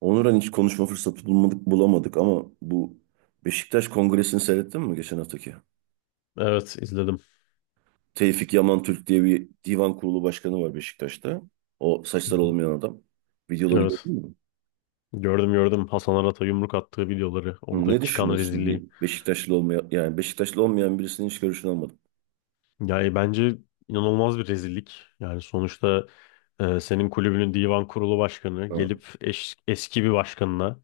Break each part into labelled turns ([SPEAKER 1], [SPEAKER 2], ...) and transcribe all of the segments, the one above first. [SPEAKER 1] Onuran hiç konuşma fırsatı bulamadık ama bu Beşiktaş Kongresi'ni seyrettin mi geçen haftaki?
[SPEAKER 2] Evet, izledim.
[SPEAKER 1] Tevfik Yaman Türk diye bir divan kurulu başkanı var Beşiktaş'ta. O
[SPEAKER 2] Hı
[SPEAKER 1] saçları
[SPEAKER 2] hı.
[SPEAKER 1] olmayan adam. Videoları
[SPEAKER 2] Evet.
[SPEAKER 1] gördün mü?
[SPEAKER 2] Gördüm gördüm Hasan Arat'a yumruk attığı videoları.
[SPEAKER 1] Hı, ne
[SPEAKER 2] Orada çıkan
[SPEAKER 1] düşünüyorsun? Bir
[SPEAKER 2] rezilliği.
[SPEAKER 1] Beşiktaşlı olmayan yani Beşiktaşlı olmayan birisinin hiç görüşünü almadım.
[SPEAKER 2] Yani bence inanılmaz bir rezillik. Yani sonuçta, senin kulübünün divan kurulu başkanı
[SPEAKER 1] Ha,
[SPEAKER 2] gelip eski bir başkanına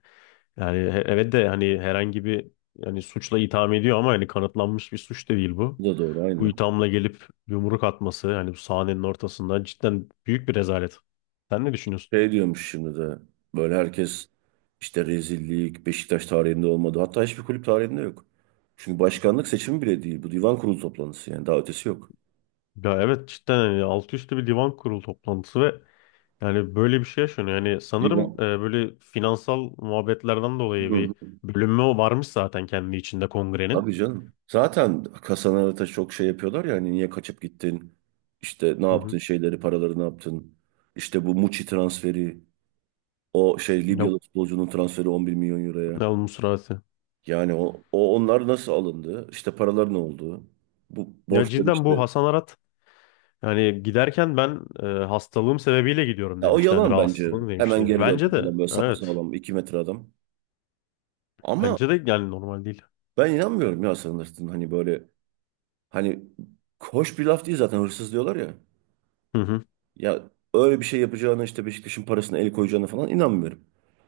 [SPEAKER 2] yani evet de hani herhangi bir yani suçla itham ediyor ama hani kanıtlanmış bir suç da değil bu.
[SPEAKER 1] bu da doğru
[SPEAKER 2] Bu
[SPEAKER 1] aynen.
[SPEAKER 2] ithamla gelip yumruk atması hani bu sahnenin ortasında cidden büyük bir rezalet. Sen ne düşünüyorsun?
[SPEAKER 1] Şey diyormuş şimdi de böyle herkes işte rezillik Beşiktaş tarihinde olmadı. Hatta hiçbir kulüp tarihinde yok. Çünkü başkanlık seçimi bile değil. Bu divan kurulu toplantısı yani daha ötesi yok.
[SPEAKER 2] Ya evet, cidden hani altı üstü bir divan kurulu toplantısı ve yani böyle bir şey yaşanıyor. Yani sanırım
[SPEAKER 1] Divan.
[SPEAKER 2] böyle finansal muhabbetlerden dolayı
[SPEAKER 1] Hı.
[SPEAKER 2] bir bölünme varmış zaten kendi içinde kongrenin.
[SPEAKER 1] Tabii canım. Zaten kasalara da çok şey yapıyorlar ya hani niye kaçıp gittin? İşte ne
[SPEAKER 2] Hı
[SPEAKER 1] yaptın
[SPEAKER 2] hı.
[SPEAKER 1] şeyleri, paraları ne yaptın? İşte bu Muçi transferi, o şey
[SPEAKER 2] Ya,
[SPEAKER 1] Libyalı futbolcunun transferi 11 milyon euroya.
[SPEAKER 2] ya bu.
[SPEAKER 1] Yani o onlar nasıl alındı? İşte paralar ne oldu? Bu
[SPEAKER 2] Ya
[SPEAKER 1] borçlar
[SPEAKER 2] cidden
[SPEAKER 1] işte.
[SPEAKER 2] bu Hasan Arat yani giderken ben, hastalığım sebebiyle gidiyorum
[SPEAKER 1] Ya o
[SPEAKER 2] demişti. Yani
[SPEAKER 1] yalan bence.
[SPEAKER 2] rahatsızlığım
[SPEAKER 1] Hemen
[SPEAKER 2] demişti.
[SPEAKER 1] geri
[SPEAKER 2] Bence
[SPEAKER 1] döndü
[SPEAKER 2] de
[SPEAKER 1] falan böyle
[SPEAKER 2] evet.
[SPEAKER 1] sapasağlam 2 metre adam. Ama
[SPEAKER 2] Bence de yani normal değil.
[SPEAKER 1] ben inanmıyorum ya sanırsın hani böyle hani hoş bir laf değil zaten hırsız diyorlar ya.
[SPEAKER 2] Hı hı.
[SPEAKER 1] Ya öyle bir şey yapacağına işte Beşiktaş'ın parasına el koyacağına falan inanmıyorum.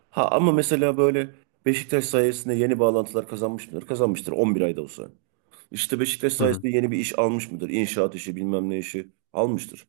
[SPEAKER 1] Ha ama mesela böyle Beşiktaş sayesinde yeni bağlantılar kazanmış mıdır? Kazanmıştır 11 ayda olsa. İşte Beşiktaş
[SPEAKER 2] Hı hı.
[SPEAKER 1] sayesinde yeni bir iş almış mıdır? İnşaat işi bilmem ne işi almıştır.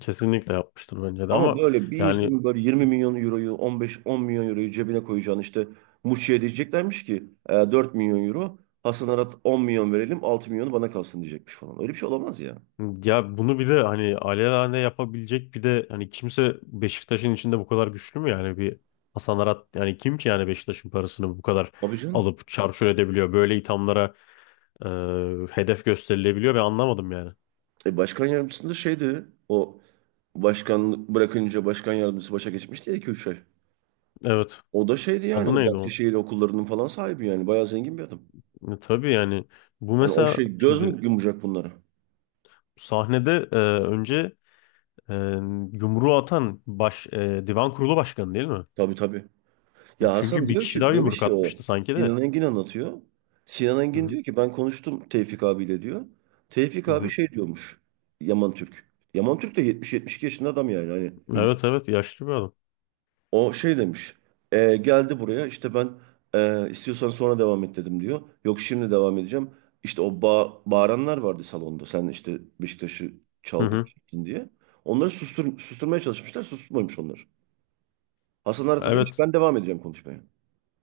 [SPEAKER 2] Kesinlikle yapmıştır bence de
[SPEAKER 1] Ama
[SPEAKER 2] ama
[SPEAKER 1] böyle bir
[SPEAKER 2] yani.
[SPEAKER 1] insanın böyle 20 milyon euroyu 15-10 milyon euroyu cebine koyacağını işte Muçi'ye diyeceklermiş ki: "E, 4 milyon euro Hasan Arat 10 milyon verelim 6 milyonu bana kalsın diyecekmiş falan." Öyle bir şey olamaz ya.
[SPEAKER 2] Ya bunu bir de hani alelade yapabilecek bir de hani kimse Beşiktaş'ın içinde bu kadar güçlü mü yani bir Hasan Arat yani kim ki yani Beşiktaş'ın parasını bu kadar
[SPEAKER 1] Tabii canım.
[SPEAKER 2] alıp çarçur edebiliyor, böyle ithamlara e, hedef gösterilebiliyor ve anlamadım yani.
[SPEAKER 1] E, başkan yardımcısında da şeydi o, başkanlık bırakınca başkan yardımcısı başa geçmişti ya 2 üç ay.
[SPEAKER 2] Evet,
[SPEAKER 1] O da şeydi yani
[SPEAKER 2] adı
[SPEAKER 1] o
[SPEAKER 2] neydi o?
[SPEAKER 1] Bahçeşehir okullarının falan sahibi, yani bayağı zengin bir adam.
[SPEAKER 2] Tabii yani bu
[SPEAKER 1] Hani o
[SPEAKER 2] mesela
[SPEAKER 1] şey göz
[SPEAKER 2] şimdi
[SPEAKER 1] mü yumacak bunlara?
[SPEAKER 2] sahnede, önce, e, yumruğu atan divan kurulu başkanı değil mi?
[SPEAKER 1] Tabii tabii. Ya Hasan
[SPEAKER 2] Çünkü bir
[SPEAKER 1] diyor
[SPEAKER 2] kişi daha
[SPEAKER 1] ki,
[SPEAKER 2] yumruk
[SPEAKER 1] demiş ki
[SPEAKER 2] atmıştı
[SPEAKER 1] o,
[SPEAKER 2] sanki de.
[SPEAKER 1] Sinan Engin anlatıyor. Sinan
[SPEAKER 2] Hı
[SPEAKER 1] Engin
[SPEAKER 2] hı,
[SPEAKER 1] diyor ki ben konuştum Tevfik abiyle diyor. Tevfik
[SPEAKER 2] hı
[SPEAKER 1] abi
[SPEAKER 2] hı.
[SPEAKER 1] şey diyormuş, Yaman Türk. Yaman Türk de 72 yaşında adam yani hani.
[SPEAKER 2] Evet evet, yaşlı bir adam.
[SPEAKER 1] O şey demiş. "E, geldi buraya işte ben istiyorsan sonra devam et dedim" diyor. "Yok şimdi devam edeceğim." İşte o bağıranlar vardı salonda. Sen işte Beşiktaş'ı
[SPEAKER 2] Hı
[SPEAKER 1] çaldın
[SPEAKER 2] hı.
[SPEAKER 1] çektin diye. Onları susturmaya çalışmışlar. Susturmamış onlar. Hasan Arat'a demiş
[SPEAKER 2] Evet.
[SPEAKER 1] ben devam edeceğim konuşmaya.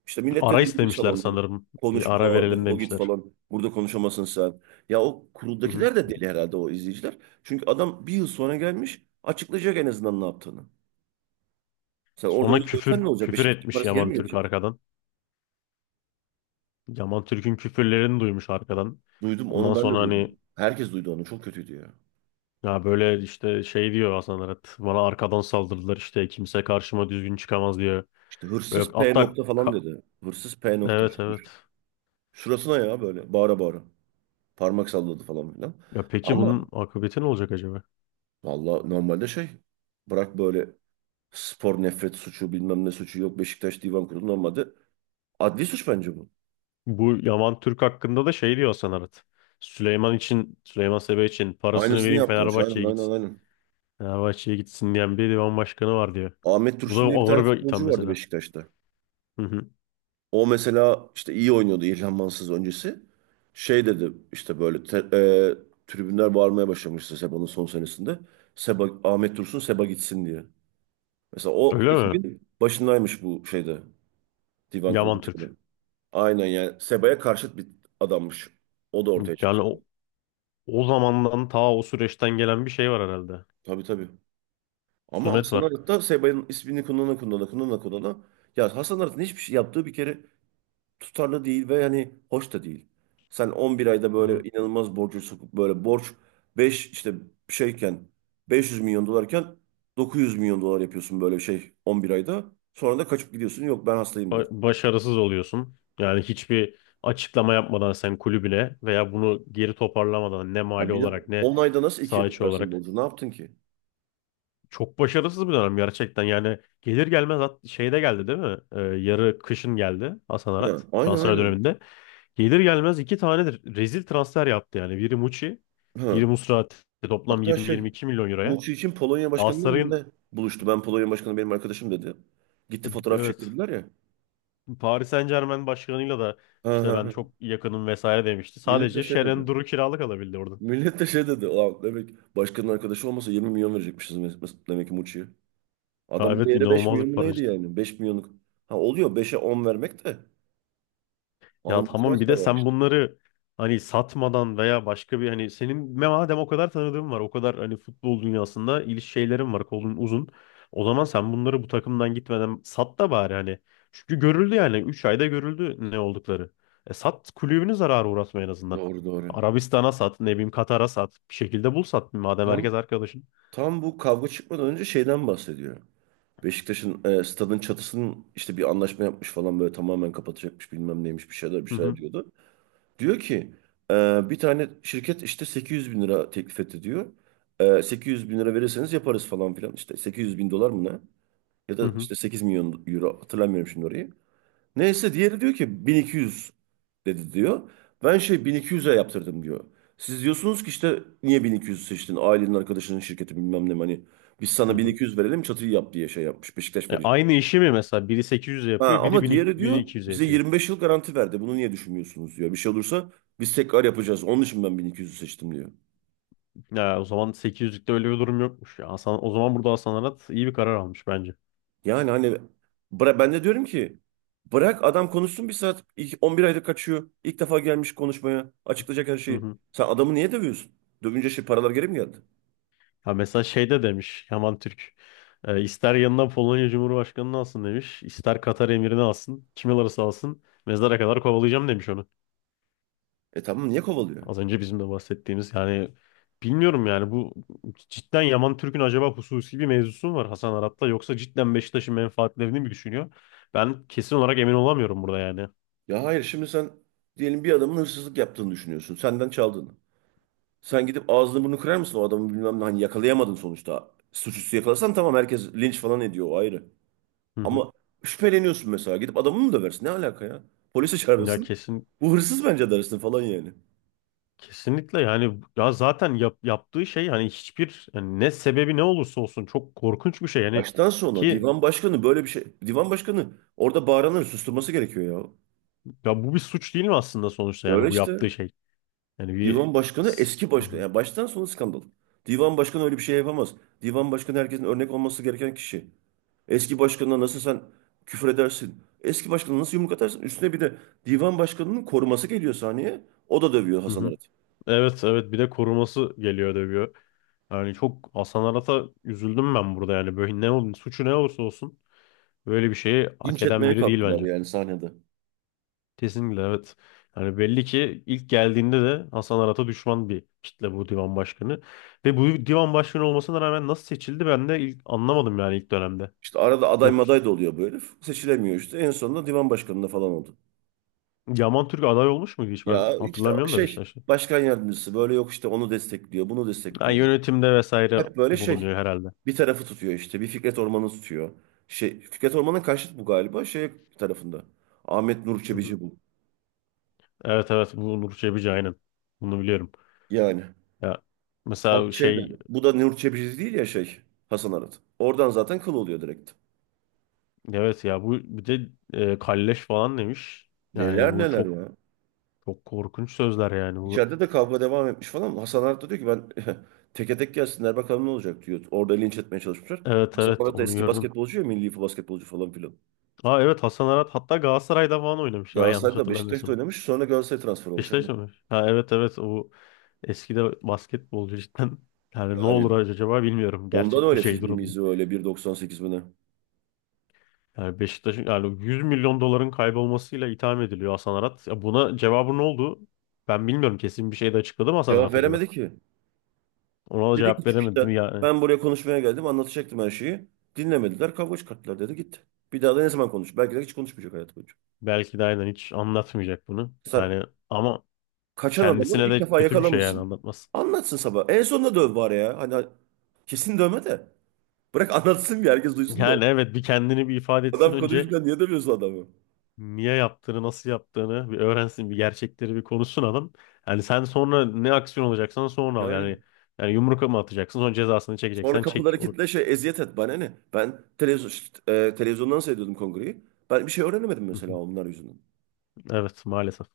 [SPEAKER 1] İşte millet de
[SPEAKER 2] Ara
[SPEAKER 1] delirmiş
[SPEAKER 2] istemişler
[SPEAKER 1] salonda.
[SPEAKER 2] sanırım. Bir
[SPEAKER 1] Konuşma,
[SPEAKER 2] ara verelim
[SPEAKER 1] defol git
[SPEAKER 2] demişler.
[SPEAKER 1] falan. Burada konuşamazsın sen. Ya o
[SPEAKER 2] Hı hı.
[SPEAKER 1] kuruldakiler de deli herhalde, o izleyiciler. Çünkü adam bir yıl sonra gelmiş. Açıklayacak en azından ne yaptığını. Sen orada onu
[SPEAKER 2] Sonra
[SPEAKER 1] görsen ne
[SPEAKER 2] küfür
[SPEAKER 1] olacak?
[SPEAKER 2] küfür
[SPEAKER 1] Beşiktaş'ın
[SPEAKER 2] etmiş
[SPEAKER 1] parası geri
[SPEAKER 2] Yaman
[SPEAKER 1] mi
[SPEAKER 2] Türk
[SPEAKER 1] gelecek?
[SPEAKER 2] arkadan. Yaman Türk'ün küfürlerini duymuş arkadan.
[SPEAKER 1] Duydum onu,
[SPEAKER 2] Ondan
[SPEAKER 1] ben de
[SPEAKER 2] sonra hani
[SPEAKER 1] duydum. Herkes duydu onu. Çok kötüydü ya.
[SPEAKER 2] ya böyle işte şey diyor Hasan Arat. Bana arkadan saldırdılar, işte kimse karşıma düzgün çıkamaz diyor.
[SPEAKER 1] İşte "hırsız
[SPEAKER 2] Böyle
[SPEAKER 1] P
[SPEAKER 2] hatta
[SPEAKER 1] nokta" falan dedi. Hırsız P nokta.
[SPEAKER 2] evet evet.
[SPEAKER 1] Şurasına ya, böyle bağıra bağıra. Parmak salladı falan filan.
[SPEAKER 2] Ya peki bunun
[SPEAKER 1] Ama
[SPEAKER 2] akıbeti ne olacak acaba?
[SPEAKER 1] valla normalde şey, bırak böyle spor nefret suçu bilmem ne suçu, yok Beşiktaş Divan Kurulu normalde, adli suç bence bu.
[SPEAKER 2] Bu Yaman Türk hakkında da şey diyor Hasan Arat. Süleyman Sebe için parasını
[SPEAKER 1] Aynısını
[SPEAKER 2] vereyim
[SPEAKER 1] yaptılar. Aynen
[SPEAKER 2] Fenerbahçe'ye
[SPEAKER 1] aynen
[SPEAKER 2] gitsin.
[SPEAKER 1] aynen.
[SPEAKER 2] Fenerbahçe'ye gitsin diyen bir divan başkanı var diyor.
[SPEAKER 1] Ahmet
[SPEAKER 2] Bu da
[SPEAKER 1] Dursun diye bir tane
[SPEAKER 2] ağır bir itham
[SPEAKER 1] futbolcu vardı
[SPEAKER 2] mesela.
[SPEAKER 1] Beşiktaş'ta.
[SPEAKER 2] Hı hı.
[SPEAKER 1] O mesela işte iyi oynuyordu İlhan Mansız öncesi. Şey dedi işte böyle, tribünler bağırmaya başlamıştı Seba'nın son senesinde. Seba, Ahmet Dursun, Seba gitsin diye. Mesela o
[SPEAKER 2] Öyle mi?
[SPEAKER 1] ekibin başındaymış bu şeyde. Divan Kurulu
[SPEAKER 2] Yaman Türk.
[SPEAKER 1] çıkıyor. Aynen yani, Seba'ya karşıt bir adammış. O da ortaya çıktı.
[SPEAKER 2] Yani o zamandan, ta o süreçten gelen bir şey var herhalde.
[SPEAKER 1] Tabii tabii. Ama
[SPEAKER 2] Sumet
[SPEAKER 1] Hasan
[SPEAKER 2] var.
[SPEAKER 1] Arat Seba'nın ismini kullanana kullanana kullanana kullanana. Ya Hasan Arat'ın hiçbir şey yaptığı bir kere tutarlı değil ve hani hoş da değil. Sen 11 ayda
[SPEAKER 2] Hı hı.
[SPEAKER 1] böyle inanılmaz borcu sokup, böyle borç 5 işte şeyken 500 milyon dolarken 900 milyon dolar yapıyorsun böyle şey 11 ayda. Sonra da kaçıp gidiyorsun, yok ben hastayım diyorsun.
[SPEAKER 2] Başarısız oluyorsun. Yani hiçbir açıklama yapmadan sen kulübüne, veya bunu geri toparlamadan, ne
[SPEAKER 1] Ya
[SPEAKER 2] mali
[SPEAKER 1] bir de
[SPEAKER 2] olarak ne
[SPEAKER 1] 10 ayda nasıl ikiye
[SPEAKER 2] saha içi
[SPEAKER 1] katlarsın
[SPEAKER 2] olarak.
[SPEAKER 1] borcu, ne yaptın ki?
[SPEAKER 2] Çok başarısız bir dönem gerçekten. Yani gelir gelmez şeyde geldi değil mi? Yarı kışın geldi Hasan
[SPEAKER 1] Ha,
[SPEAKER 2] Arat
[SPEAKER 1] aynen
[SPEAKER 2] transfer
[SPEAKER 1] aynen.
[SPEAKER 2] döneminde. Gelir gelmez 2 tanedir rezil transfer yaptı yani. Biri Muçi,
[SPEAKER 1] Ha.
[SPEAKER 2] biri Musrati. Toplam
[SPEAKER 1] Hatta şey,
[SPEAKER 2] 20-22 milyon euroya.
[SPEAKER 1] Muçi için Polonya Başkanı'yla mı
[SPEAKER 2] Galatasaray'ın,
[SPEAKER 1] ne buluştu? Ben Polonya Başkanı benim arkadaşım dedi. Gitti fotoğraf
[SPEAKER 2] evet,
[SPEAKER 1] çektirdiler ya.
[SPEAKER 2] Paris Saint-Germain başkanıyla da
[SPEAKER 1] Ha
[SPEAKER 2] işte
[SPEAKER 1] ha
[SPEAKER 2] ben
[SPEAKER 1] ha.
[SPEAKER 2] çok yakınım vesaire demişti.
[SPEAKER 1] Millet de
[SPEAKER 2] Sadece
[SPEAKER 1] şey dedi.
[SPEAKER 2] Şeren Duru kiralık alabildi oradan.
[SPEAKER 1] Millet de şey dedi. Ulan, demek başkanın arkadaşı olmasa 20 milyon verecekmişiz demek ki Muçi'ye.
[SPEAKER 2] Ya
[SPEAKER 1] Adamın
[SPEAKER 2] evet,
[SPEAKER 1] değeri 5
[SPEAKER 2] inanılmaz bir
[SPEAKER 1] milyon mu
[SPEAKER 2] para.
[SPEAKER 1] neydi yani? 5 milyonluk. Ha, oluyor beşe 10 vermek de.
[SPEAKER 2] Ya tamam,
[SPEAKER 1] Almutrak
[SPEAKER 2] bir de
[SPEAKER 1] da var
[SPEAKER 2] sen
[SPEAKER 1] işte.
[SPEAKER 2] bunları hani satmadan, veya başka bir hani senin madem o kadar tanıdığın var, o kadar hani futbol dünyasında şeylerin var, kolun uzun. O zaman sen bunları bu takımdan gitmeden sat da bari hani. Çünkü görüldü yani 3 ayda görüldü ne oldukları. E sat, kulübünü zarara uğratma en azından.
[SPEAKER 1] Doğru doğru.
[SPEAKER 2] Arabistan'a sat, ne bileyim Katar'a sat, bir şekilde bul sat madem
[SPEAKER 1] Tam,
[SPEAKER 2] herkes arkadaşın.
[SPEAKER 1] tam bu kavga çıkmadan önce şeyden bahsediyor. Beşiktaş'ın stadın çatısının işte bir anlaşma yapmış falan, böyle tamamen kapatacakmış bilmem neymiş, bir şeyler bir
[SPEAKER 2] Hı
[SPEAKER 1] şeyler
[SPEAKER 2] hı,
[SPEAKER 1] diyordu. Diyor ki bir tane şirket işte 800.000 lira teklif etti diyor. E, 800.000 lira verirseniz yaparız falan filan, işte 800.000 dolar mı ne? Ya
[SPEAKER 2] hı
[SPEAKER 1] da
[SPEAKER 2] hı,
[SPEAKER 1] işte 8 milyon euro, hatırlamıyorum şimdi orayı. Neyse diğeri diyor ki 1200 dedi diyor. Ben şey 1200'e yaptırdım diyor. Siz diyorsunuz ki işte niye 1200 seçtin? Ailenin arkadaşının şirketi bilmem ne hani. Biz
[SPEAKER 2] hı
[SPEAKER 1] sana
[SPEAKER 2] hı.
[SPEAKER 1] 1200 verelim çatıyı yap diye şey yapmış. Beşiktaş
[SPEAKER 2] E
[SPEAKER 1] verecek.
[SPEAKER 2] aynı işi mi mesela biri 800'e
[SPEAKER 1] Ha,
[SPEAKER 2] yapıyor, biri
[SPEAKER 1] ama
[SPEAKER 2] 1000
[SPEAKER 1] diğeri diyor
[SPEAKER 2] 1200'e
[SPEAKER 1] bize
[SPEAKER 2] yapıyor.
[SPEAKER 1] 25 yıl garanti verdi. Bunu niye düşünmüyorsunuz diyor. Bir şey olursa biz tekrar yapacağız. Onun için ben 1200'ü seçtim diyor.
[SPEAKER 2] Ya o zaman 800'lükte öyle bir durum yokmuş ya. Hasan, o zaman burada Hasan Arat iyi bir karar almış bence.
[SPEAKER 1] Yani hani ben de diyorum ki bırak adam konuşsun bir saat. İlk 11 ayda kaçıyor. İlk defa gelmiş konuşmaya. Açıklayacak her
[SPEAKER 2] Hı
[SPEAKER 1] şeyi.
[SPEAKER 2] hı.
[SPEAKER 1] Sen adamı niye dövüyorsun? Dövünce şey paralar geri mi geldi?
[SPEAKER 2] Ha mesela şeyde demiş Yaman Türk. İster yanına Polonya Cumhurbaşkanı'nı alsın demiş, ister Katar emirini alsın. Kim alırsa alsın. Mezara kadar kovalayacağım demiş onu.
[SPEAKER 1] E tamam, niye kovalıyor?
[SPEAKER 2] Az önce bizim de bahsettiğimiz yani, bilmiyorum yani bu cidden Yaman Türk'ün acaba hususi bir mevzusu mu var Hasan Arat'la, yoksa cidden Beşiktaş'ın menfaatlerini mi düşünüyor? Ben kesin olarak emin olamıyorum burada yani.
[SPEAKER 1] Ya hayır, şimdi sen diyelim bir adamın hırsızlık yaptığını düşünüyorsun. Senden çaldığını. Sen gidip ağzını burnunu kırar mısın o adamı, bilmem ne hani yakalayamadın sonuçta. Suçüstü yakalasan tamam herkes linç falan ediyor, o ayrı.
[SPEAKER 2] Hı hı.
[SPEAKER 1] Ama şüpheleniyorsun, mesela gidip adamı mı döversin? Ne alaka ya? Polisi
[SPEAKER 2] Ya
[SPEAKER 1] çağırırsın.
[SPEAKER 2] kesin,
[SPEAKER 1] Bu hırsız bence dersin falan yani.
[SPEAKER 2] kesinlikle yani, ya zaten yaptığı şey hani hiçbir yani, ne sebebi ne olursa olsun çok korkunç bir şey yani,
[SPEAKER 1] Baştan sona
[SPEAKER 2] ki
[SPEAKER 1] divan başkanı böyle bir şey. Divan başkanı orada bağıranları susturması gerekiyor ya.
[SPEAKER 2] ya bu bir suç değil mi aslında sonuçta,
[SPEAKER 1] Öyle
[SPEAKER 2] yani bu
[SPEAKER 1] işte.
[SPEAKER 2] yaptığı şey yani bir.
[SPEAKER 1] Divan başkanı eski
[SPEAKER 2] Hı
[SPEAKER 1] başkan.
[SPEAKER 2] hı,
[SPEAKER 1] Yani baştan sona skandal. Divan başkanı öyle bir şey yapamaz. Divan başkanı herkesin örnek olması gereken kişi. Eski başkanına nasıl sen küfür edersin? Eski başkanına nasıl yumruk atarsın? Üstüne bir de divan başkanının koruması geliyor sahneye. O da dövüyor
[SPEAKER 2] hı
[SPEAKER 1] Hasan
[SPEAKER 2] hı.
[SPEAKER 1] Arat.
[SPEAKER 2] Evet evet, bir de koruması geliyor dövüyor, yani çok Hasan Arat'a üzüldüm ben burada yani, böyle ne olun suçu ne olursa olsun, böyle bir şeyi hak
[SPEAKER 1] Linç
[SPEAKER 2] eden
[SPEAKER 1] etmeye
[SPEAKER 2] biri değil
[SPEAKER 1] kalktılar
[SPEAKER 2] bence.
[SPEAKER 1] yani sahnede.
[SPEAKER 2] Kesinlikle evet. Yani belli ki ilk geldiğinde de Hasan Arat'a düşman bir kitle bu divan başkanı. Ve bu divan başkanı olmasına rağmen nasıl seçildi, ben de ilk anlamadım yani ilk dönemde.
[SPEAKER 1] İşte arada aday
[SPEAKER 2] Yok,
[SPEAKER 1] maday da oluyor bu herif. Seçilemiyor işte. En sonunda divan başkanına falan oldu.
[SPEAKER 2] Yaman Türk aday olmuş muydu hiç, ben
[SPEAKER 1] Ya işte
[SPEAKER 2] hatırlamıyorum da
[SPEAKER 1] şey
[SPEAKER 2] Beşiktaş'ta.
[SPEAKER 1] başkan yardımcısı böyle yok işte onu destekliyor, bunu
[SPEAKER 2] Yani
[SPEAKER 1] destekliyor.
[SPEAKER 2] yönetimde vesaire
[SPEAKER 1] Hep böyle şey
[SPEAKER 2] bulunuyor herhalde.
[SPEAKER 1] bir tarafı tutuyor, işte bir Fikret Orman'ı tutuyor. Şey Fikret Orman'ın karşıt bu galiba, şey tarafında. Ahmet Nur
[SPEAKER 2] Hı hı.
[SPEAKER 1] Çebici bu.
[SPEAKER 2] Evet evet, bu Nur Çebici, aynen. Bunu biliyorum.
[SPEAKER 1] Yani
[SPEAKER 2] Ya
[SPEAKER 1] ha,
[SPEAKER 2] mesela
[SPEAKER 1] şey de
[SPEAKER 2] şey,
[SPEAKER 1] bu da Nur Çebici değil ya şey, Hasan Arat. Oradan zaten kıl oluyor direkt.
[SPEAKER 2] evet ya bu bir de kalleş falan demiş. Yani
[SPEAKER 1] Neler
[SPEAKER 2] bu
[SPEAKER 1] neler
[SPEAKER 2] çok
[SPEAKER 1] ya.
[SPEAKER 2] çok korkunç sözler yani bu.
[SPEAKER 1] İçeride de kavga devam etmiş falan. Hasan Arat da diyor ki ben teke tek gelsinler bakalım ne olacak diyor. Orada linç etmeye çalışmışlar.
[SPEAKER 2] Evet
[SPEAKER 1] Hasan
[SPEAKER 2] evet,
[SPEAKER 1] Arat da
[SPEAKER 2] onu
[SPEAKER 1] eski
[SPEAKER 2] gördüm.
[SPEAKER 1] basketbolcu ya, milli basketbolcu falan filan.
[SPEAKER 2] Aa evet, Hasan Arat hatta Galatasaray'da falan oynamıştı ben yanlış
[SPEAKER 1] Galatasaray'da Beşiktaş'ta
[SPEAKER 2] hatırlamıyorsam.
[SPEAKER 1] oynamış. Sonra Galatasaray transfer olmuş. Yani
[SPEAKER 2] Beşiktaş'ta mı? Ha evet evet, o eski de basketbolcu cidden. Yani ne olur
[SPEAKER 1] yani
[SPEAKER 2] acaba bilmiyorum
[SPEAKER 1] ondan
[SPEAKER 2] gerçek bir
[SPEAKER 1] öyle
[SPEAKER 2] şey durum.
[SPEAKER 1] fiziğimizi, öyle 1,98 mi ne?
[SPEAKER 2] Yani Beşiktaş'ın yani 100 milyon doların kaybolmasıyla itham ediliyor Hasan Arat. Ya buna cevabı ne oldu? Ben bilmiyorum, kesin bir şey de açıkladı mı Hasan
[SPEAKER 1] Cevap
[SPEAKER 2] Arat acaba?
[SPEAKER 1] veremedi ki.
[SPEAKER 2] Ona da
[SPEAKER 1] Dedi ki
[SPEAKER 2] cevap veremedim
[SPEAKER 1] çıkışta
[SPEAKER 2] yani.
[SPEAKER 1] ben buraya konuşmaya geldim, anlatacaktım her şeyi. Dinlemediler, kavga çıkarttılar dedi, gitti. Bir daha da ne zaman konuş? Belki de hiç konuşmayacak hayatı boyunca.
[SPEAKER 2] Belki de aynen hiç anlatmayacak bunu.
[SPEAKER 1] Sen
[SPEAKER 2] Yani ama
[SPEAKER 1] kaçan adamı
[SPEAKER 2] kendisine
[SPEAKER 1] ilk
[SPEAKER 2] de
[SPEAKER 1] defa
[SPEAKER 2] kötü bir şey, yani
[SPEAKER 1] yakalamışsın.
[SPEAKER 2] anlatmaz.
[SPEAKER 1] Anlatsın sabah. En sonunda döv bari ya. Hani kesin dövme de. Bırak anlatsın bir, herkes duysun da
[SPEAKER 2] Yani
[SPEAKER 1] oldu.
[SPEAKER 2] evet, bir kendini bir ifade etsin
[SPEAKER 1] Adam
[SPEAKER 2] önce,
[SPEAKER 1] konuşurken niye dövüyorsun adamı?
[SPEAKER 2] niye yaptığını, nasıl yaptığını bir öğrensin, bir gerçekleri bir konuşsun adam. Yani sen sonra ne aksiyon alacaksan sonra al.
[SPEAKER 1] Yani
[SPEAKER 2] Yani yumruk mu atacaksın, sonra cezasını
[SPEAKER 1] sonra
[SPEAKER 2] çekeceksen çek.
[SPEAKER 1] kapıları
[SPEAKER 2] O...
[SPEAKER 1] kilitle şey eziyet et bana ne? Ben televizyondan seyrediyordum kongreyi. Ben bir şey öğrenemedim mesela onlar yüzünden.
[SPEAKER 2] Evet, maalesef.